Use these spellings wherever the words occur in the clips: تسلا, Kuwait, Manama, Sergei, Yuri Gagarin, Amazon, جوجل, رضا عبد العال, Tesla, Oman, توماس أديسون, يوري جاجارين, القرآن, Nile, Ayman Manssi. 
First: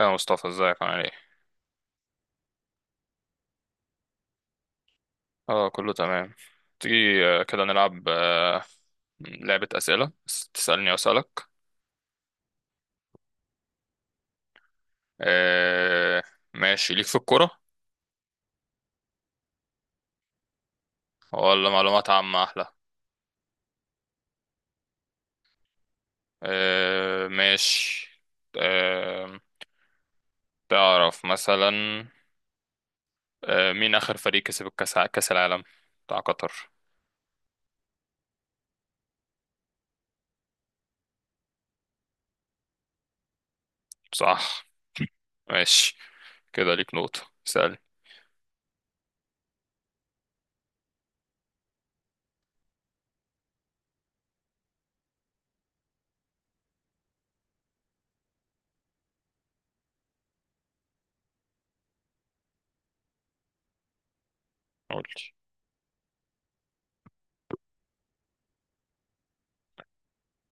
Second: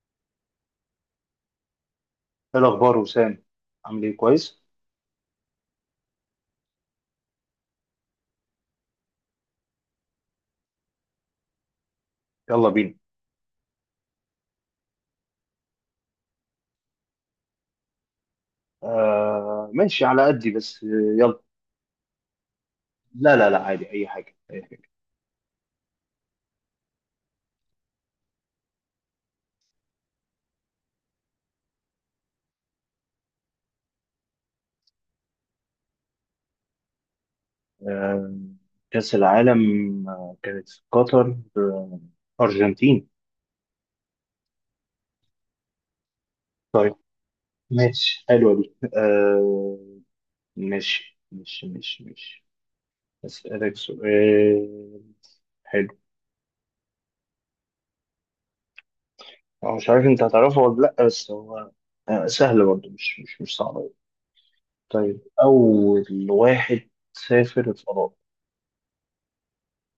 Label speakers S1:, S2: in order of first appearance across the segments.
S1: يا مصطفى ازيك عامل ايه؟
S2: ايه الاخبار وسام؟ عامل ايه؟ كويس.
S1: اه، كله تمام. تيجي كده نلعب لعبة أسئلة بس تسألني وأسألك.
S2: يلا بينا.
S1: آه، ماشي، ليك في الكورة
S2: آه ماشي على قدي بس
S1: ولا
S2: يلا.
S1: معلومات عامة أحلى؟
S2: لا لا لا، عادي اي حاجه، أي حاجة.
S1: ماشي. آه، تعرف مثلا مين آخر فريق كسب الكأس، كأس العالم بتاع قطر؟
S2: آه، كاس العالم كانت في قطر، ارجنتين.
S1: صح. ماشي كده، ليك نقطة.
S2: طيب
S1: اسألني.
S2: ماشي، حلوه دي. ماشي ماشي ماشي ماشي. اسالك سؤال حلو، أو مش عارف انت هتعرفه ولا لا، بس هو سهل برضه، مش صعب أوي.
S1: قولي.
S2: طيب، اول واحد سافر الفضاء.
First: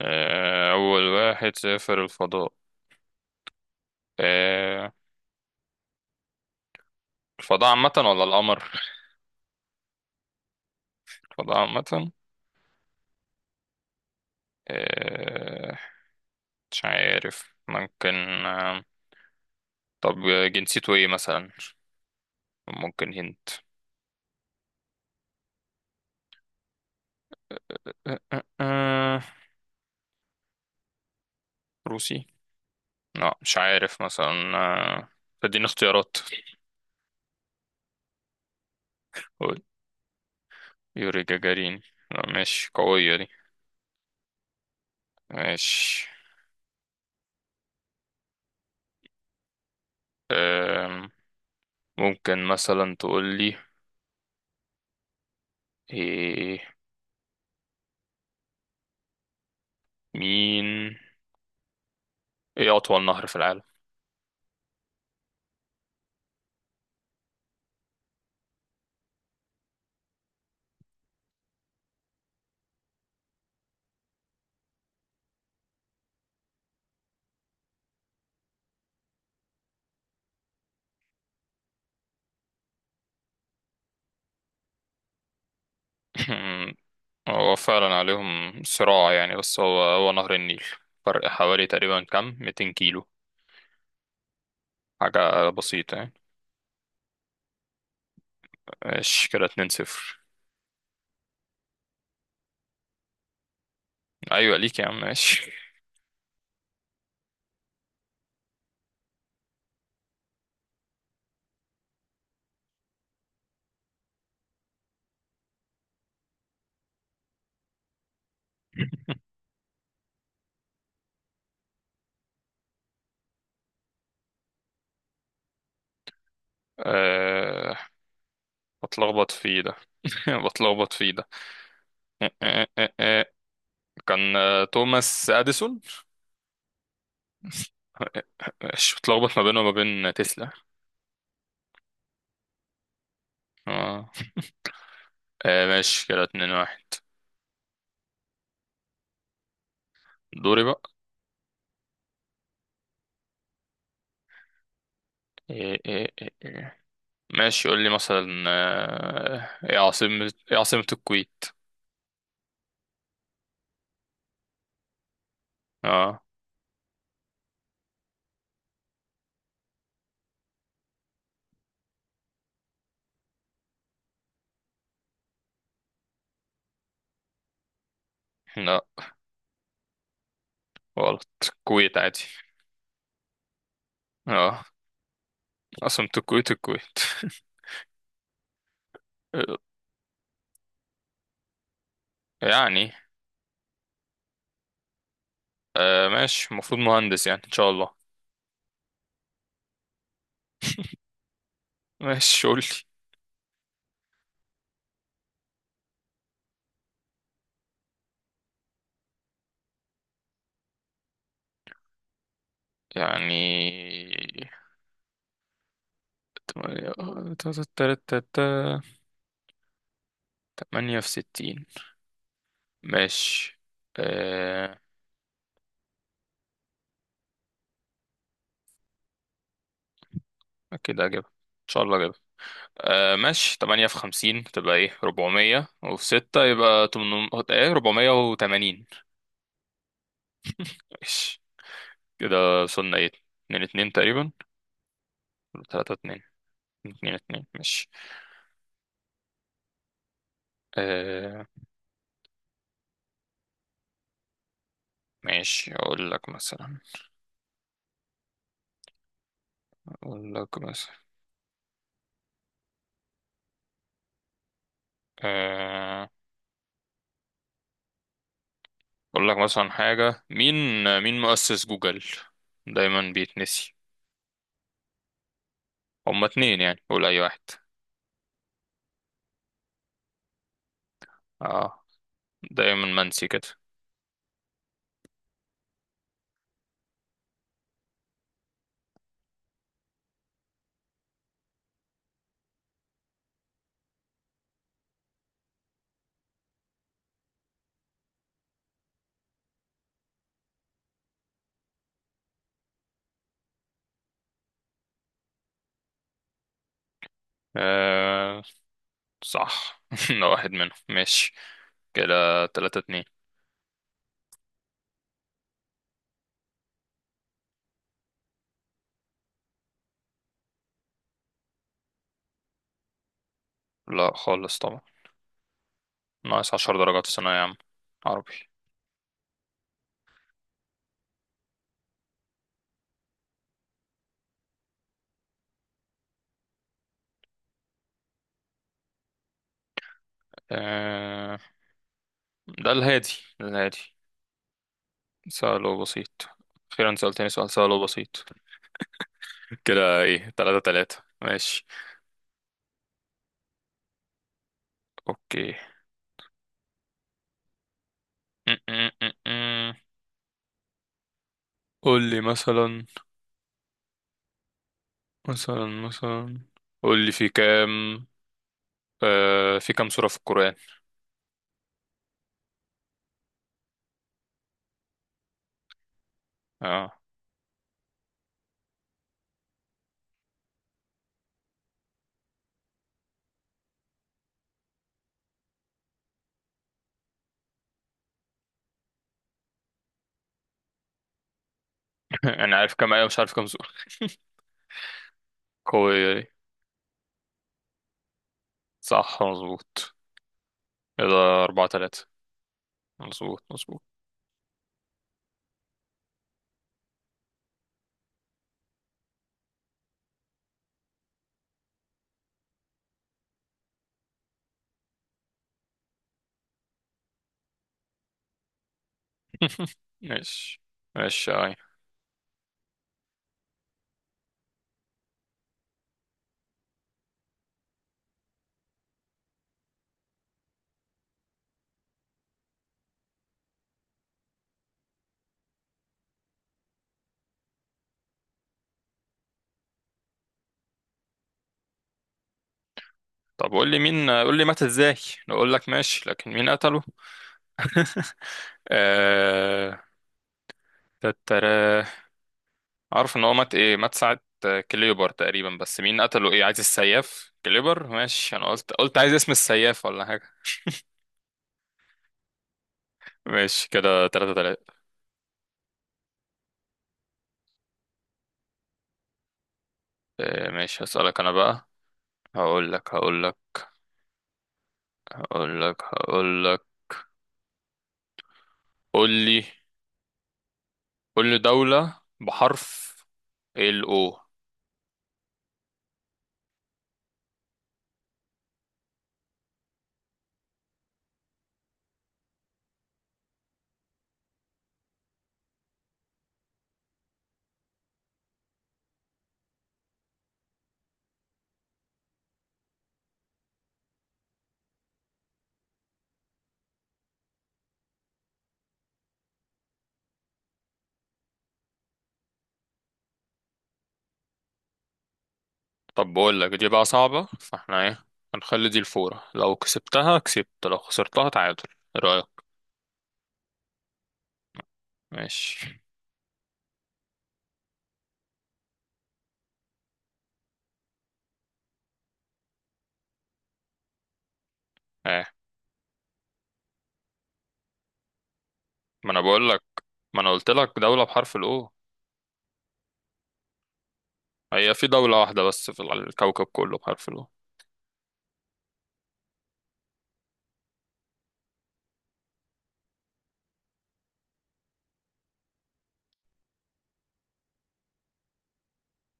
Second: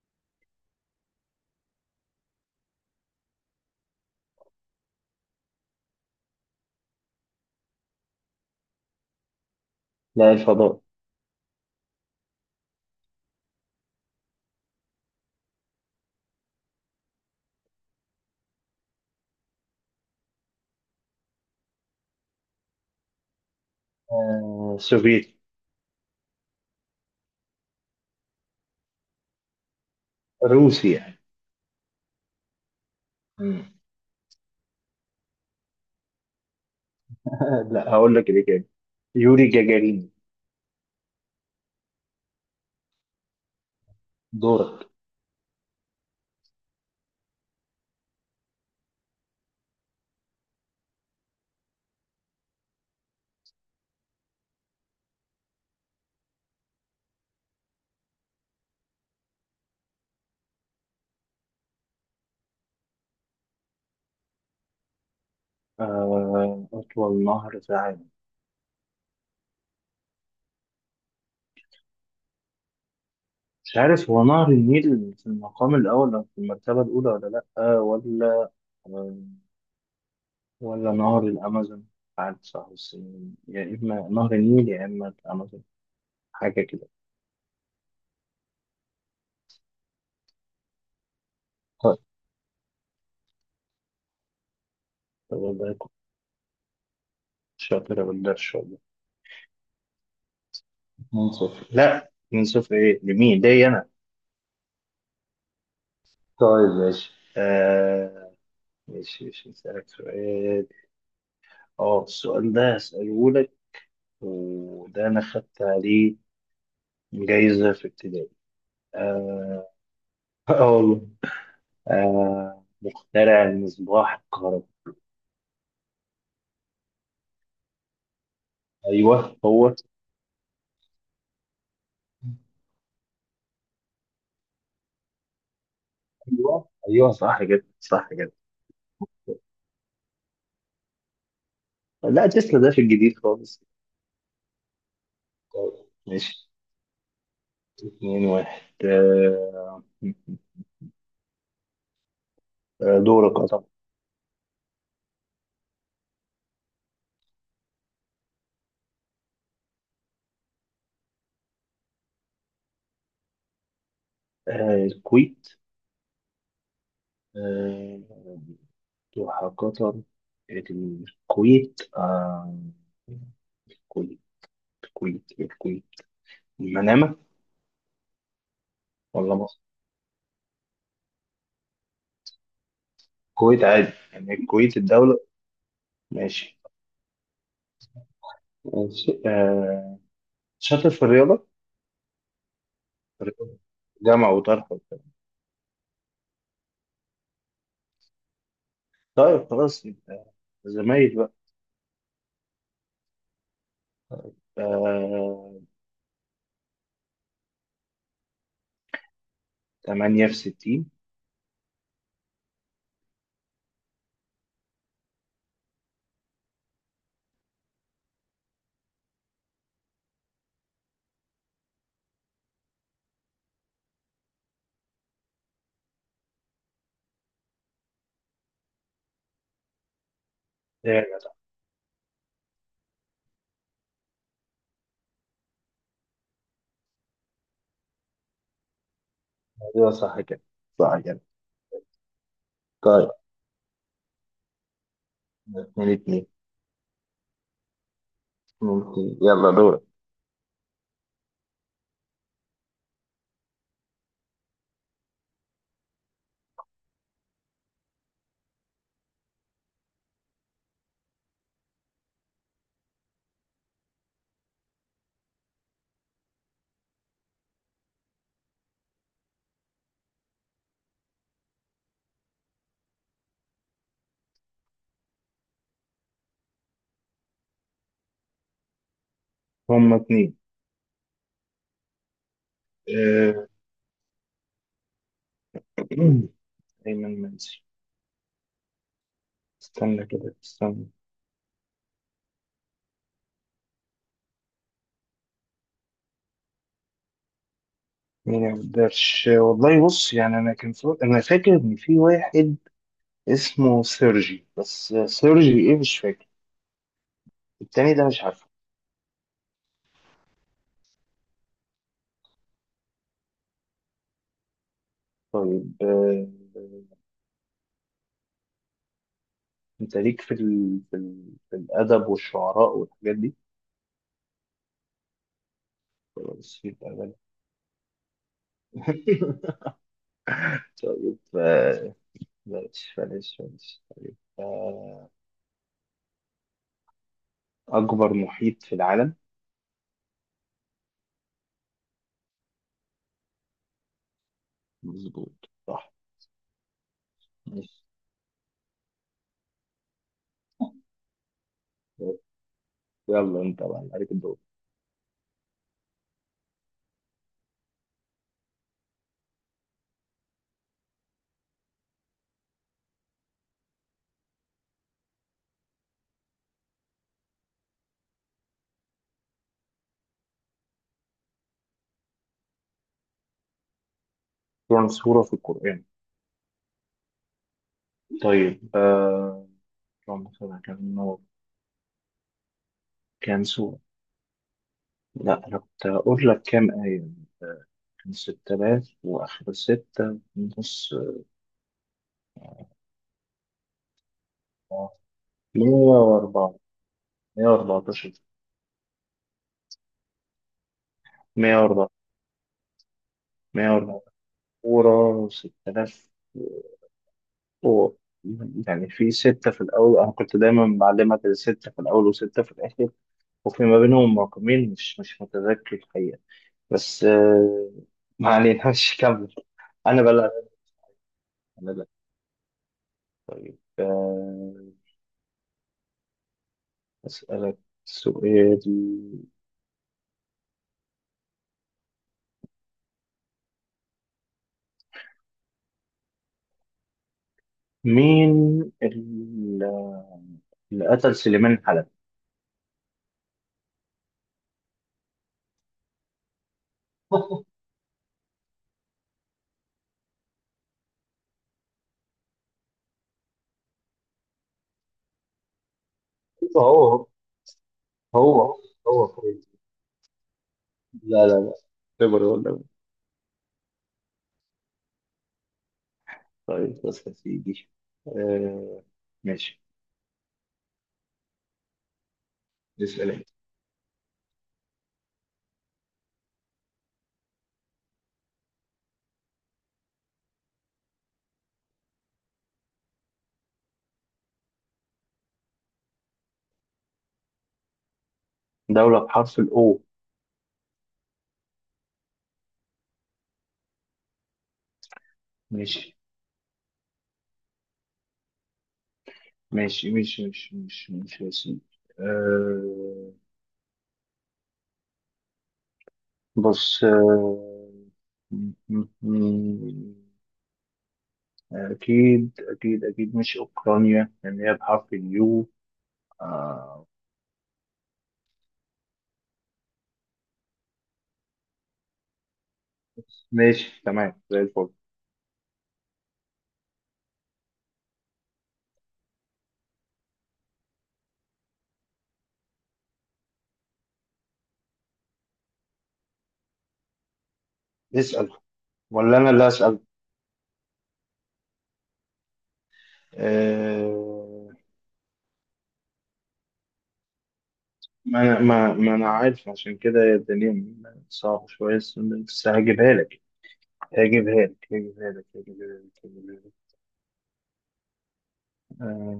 S1: أول واحد سافر الفضاء. آه، الفضاء عامة ولا القمر؟
S2: لا، الفضاء.
S1: الفضاء عامة. آه، مش عارف، ممكن. آه، طب، جنسيته ايه مثلا؟ ممكن هنت.
S2: سوفيتي،
S1: آه، آه، آه،
S2: روسي يعني.
S1: روسي؟ لا مش
S2: مم.
S1: عارف مثلا. اديني اختيارات.
S2: لا هقول لك الإجابة، يوري
S1: قول.
S2: جاجارين.
S1: يوري جاجارين. لا ماشي، قوية دي.
S2: دورك.
S1: ماشي. آم، ممكن مثلا تقول لي، إيه، مين، ايه أطول نهر في العالم؟
S2: أطول نهر في العالم؟ مش عارف، هو نهر النيل في المقام الأول أو في المرتبة الأولى ولا لأ، ولا آه، ولا نهر الأمازون. عارف صح بس، يا إما نهر النيل يا إما الأمازون، حاجة كده.
S1: هو فعلا عليهم صراع يعني، بس هو نهر النيل. فرق حوالي
S2: طيب،
S1: تقريبا كام؟ 200 كيلو،
S2: طب
S1: حاجة
S2: والله كنت
S1: بسيطة يعني.
S2: شاطر، بالله إن شاء الله.
S1: ماشي كده، اتنين صفر.
S2: من صفر؟ لا من صفر إيه؟ لمين، ليا أنا؟
S1: أيوة ليك يا عم، ماشي.
S2: طيب ماشي. آه، ماشي ماشي، هسألك سؤال. اه، السؤال ده هسأله لك، وده أنا خدت عليه جايزة في ابتدائي. اه، آه والله. آه، مخترع المصباح الكهربائي.
S1: أه، بتلخبط
S2: أيوه
S1: فيه
S2: هو.
S1: ده. بتلخبط فيه ده. أه أه أه أه. كان توماس أديسون.
S2: أيوه أيوه، صح كده،
S1: أه
S2: صح
S1: أه.
S2: كده.
S1: أه. ماشي، بتلخبط ما بينه وما بين تسلا.
S2: لا، تسلا ده في الجديد خالص.
S1: اه. ماشي كده،
S2: ماشي،
S1: اتنين واحد.
S2: اتنين واحد آه.
S1: دوري بقى.
S2: دورك، اه طبعا.
S1: إيه إيه إيه إيه. ماشي، قول لي مثلا، ايه عاصمة الكويت؟
S2: آه، الكويت.
S1: اه.
S2: آه، وحقيقة الكويت، الكويت الكويت الكويت، المنامة،
S1: لا،
S2: ولا مصر؟
S1: غلط. الكويت عادي.
S2: الكويت عادي، يعني
S1: اه،
S2: الكويت الدولة؟
S1: عاصمة الكويت
S2: ماشي،
S1: الكويت.
S2: ماشي آه. شاطر في الرياضة؟
S1: يعني.
S2: الرياضة، جامعة وطرح وبتاع.
S1: ماشي، المفروض مهندس يعني ان شاء الله.
S2: طيب خلاص، يبقى زمايل بقى.
S1: ماشي، قول لي.
S2: آه، 8 في 60.
S1: يعني تمانية، تا- تا- تا- تا- تا- تمانية في 60. ماشي. آه كده
S2: ايوه.
S1: اجيبها ان شاء الله، اجيبها. ماشي، تمانية في 50 تبقى ايه، 400، وفي ستة يبقى تمن ايه، 480.
S2: أيوة، صح كده، صح كده.
S1: ماشي كده، وصلنا ايه؟
S2: طيب،
S1: اتنين اتنين تقريبا ولا
S2: اتنين
S1: تلاتة اتنين؟
S2: اتنين.
S1: اتنين اتنين. ماشي.
S2: ممكن، يلا دورك.
S1: آه ماشي، اقول لك مثلا آه، اقول لك مثلا حاجة، مين مؤسس جوجل؟ دايما بيتنسي. هما اتنين يعني، قول اي واحد.
S2: هما اتنين.
S1: اه، دايما منسي
S2: آه،
S1: كده.
S2: أيمن منسي. استنى كده استنى، مين يا قدرش، والله بص، يعني انا انا فاكر ان في واحد اسمه سيرجي، بس سيرجي ايه مش فاكر، التاني ده مش
S1: آه
S2: عارفه.
S1: صح. ده واحد منهم. ماشي كده، تلاتة اتنين.
S2: طيب، انت ليك في في الادب والشعراء والحاجات دي؟
S1: لا خالص طبعا، ناقص
S2: خلاص،
S1: عشر
S2: يبقى
S1: درجات في
S2: بلاش.
S1: ثانوية عامة عربي.
S2: طيب، بلاش. طيب، اكبر محيط في العالم؟
S1: آه ده الهادي، ده الهادي.
S2: مظبوط،
S1: سؤال
S2: صح.
S1: بسيط، أخيرا سألتني سؤال سهل
S2: ماشي.
S1: وبسيط. كده ايه، تلاتة تلاتة. ماشي.
S2: طيب، يلا انت بقى عليك الدور.
S1: اوكي. قول لي مثلا، مثلا مثلا قول لي في كام سورة في القرآن؟
S2: كم سورة في القرآن؟
S1: اه.
S2: طيب آه، اللهم صل على النور. كان سورة، لا أنا كنت هقول لك كام آية، كان ستة آلاف وآخر ستة ونص.
S1: انا عارف كام آية مش عارف كام سورة.
S2: آه، مية
S1: قوية دي.
S2: وأربعة. مية وأربعتاشر.
S1: صح مظبوط. كده،
S2: مية
S1: أربعة
S2: وأربعة.
S1: تلاتة. مظبوط
S2: مية
S1: مظبوط.
S2: وأربعة سورة، ستة آلاف و- يعني في ستة في الأول، أنا كنت دايما بعلمك الستة في الأول وستة في الآخر، وفي ما بينهم رقمين مش مش متذكر الحقيقة. بس ما علينا. مش كمل، أنا بلعب.
S1: ماشي ماشي، أي.
S2: طيب، أسألك سؤال، مين ال- اللي قتل سليمان حلب؟
S1: طب قول لي مات ازاي. اقول لك ماشي، لكن مين قتله؟ آه... تتراه. عارف ان هو مات، ايه، مات ساعة كليبر تقريبا، بس مين قتله، ايه، عايز
S2: هو،
S1: السياف كليبر ماشي؟ انا
S2: هو
S1: قلت
S2: هو
S1: عايز اسم
S2: كويس.
S1: السياف ولا حاجة.
S2: لا لا، اعتبر ولا.
S1: ماشي كده، تلاتة تلاتة.
S2: طيب بس يا سيدي، آه ماشي.
S1: ماشي، هسألك أنا بقى. هقول لك
S2: اسأل
S1: هقول
S2: انت.
S1: لك هقول لك. قول لي قول لي دولة بحرف ال O.
S2: دولة بحرف الأو؟ ماشي، يا سيدي. آه، بص آه، أكيد مش أوكرانيا، لأن هي بحرف اليو.
S1: طب بقول لك، دي بقى
S2: آه
S1: صعبة، فاحنا ايه، هنخلي دي الفورة، لو كسبتها كسبت، لو خسرتها تعادل. ايه رأيك؟
S2: ماشي، تمام زي الفل.
S1: ماشي. ايه؟
S2: اسأل،
S1: ما
S2: ولا
S1: انا
S2: أنا اللي
S1: بقول لك،
S2: أسأل؟
S1: ما انا قلت لك دولة بحرف ال O.
S2: آه،
S1: هي في دولة واحدة بس في الكوكب كله بحرف ال O.
S2: ما أنا عارف، عشان كده هي الدنيا صعبة شوية، بس بس هجيبها لك هجيبها لك. آه.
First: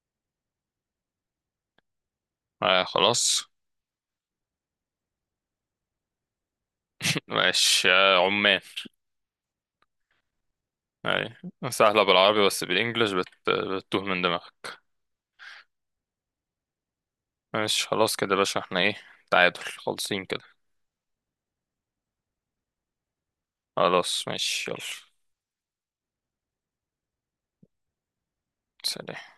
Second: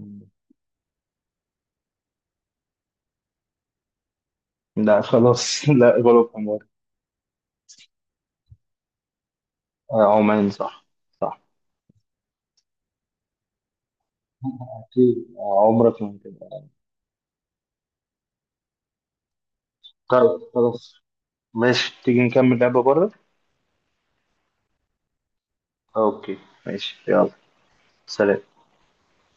S1: اه، خلاص.
S2: لا خلاص، لا غلط، عمر.
S1: ماشي. عمان.
S2: آه، عمان، صح.
S1: اي.
S2: صح.
S1: سهلة بالعربي بس بالانجلش بتتوه من دماغك.
S2: أكيد آه، عمرك ما هتبقى.
S1: ماشي خلاص، كده يا باشا، احنا ايه؟ تعادل خالصين
S2: طيب
S1: كده.
S2: خلاص، ماشي، تيجي نكمل لعبة بره.
S1: خلاص ماشي، يلا،
S2: اوكي، ماشي، يلا. سلام.
S1: سلام.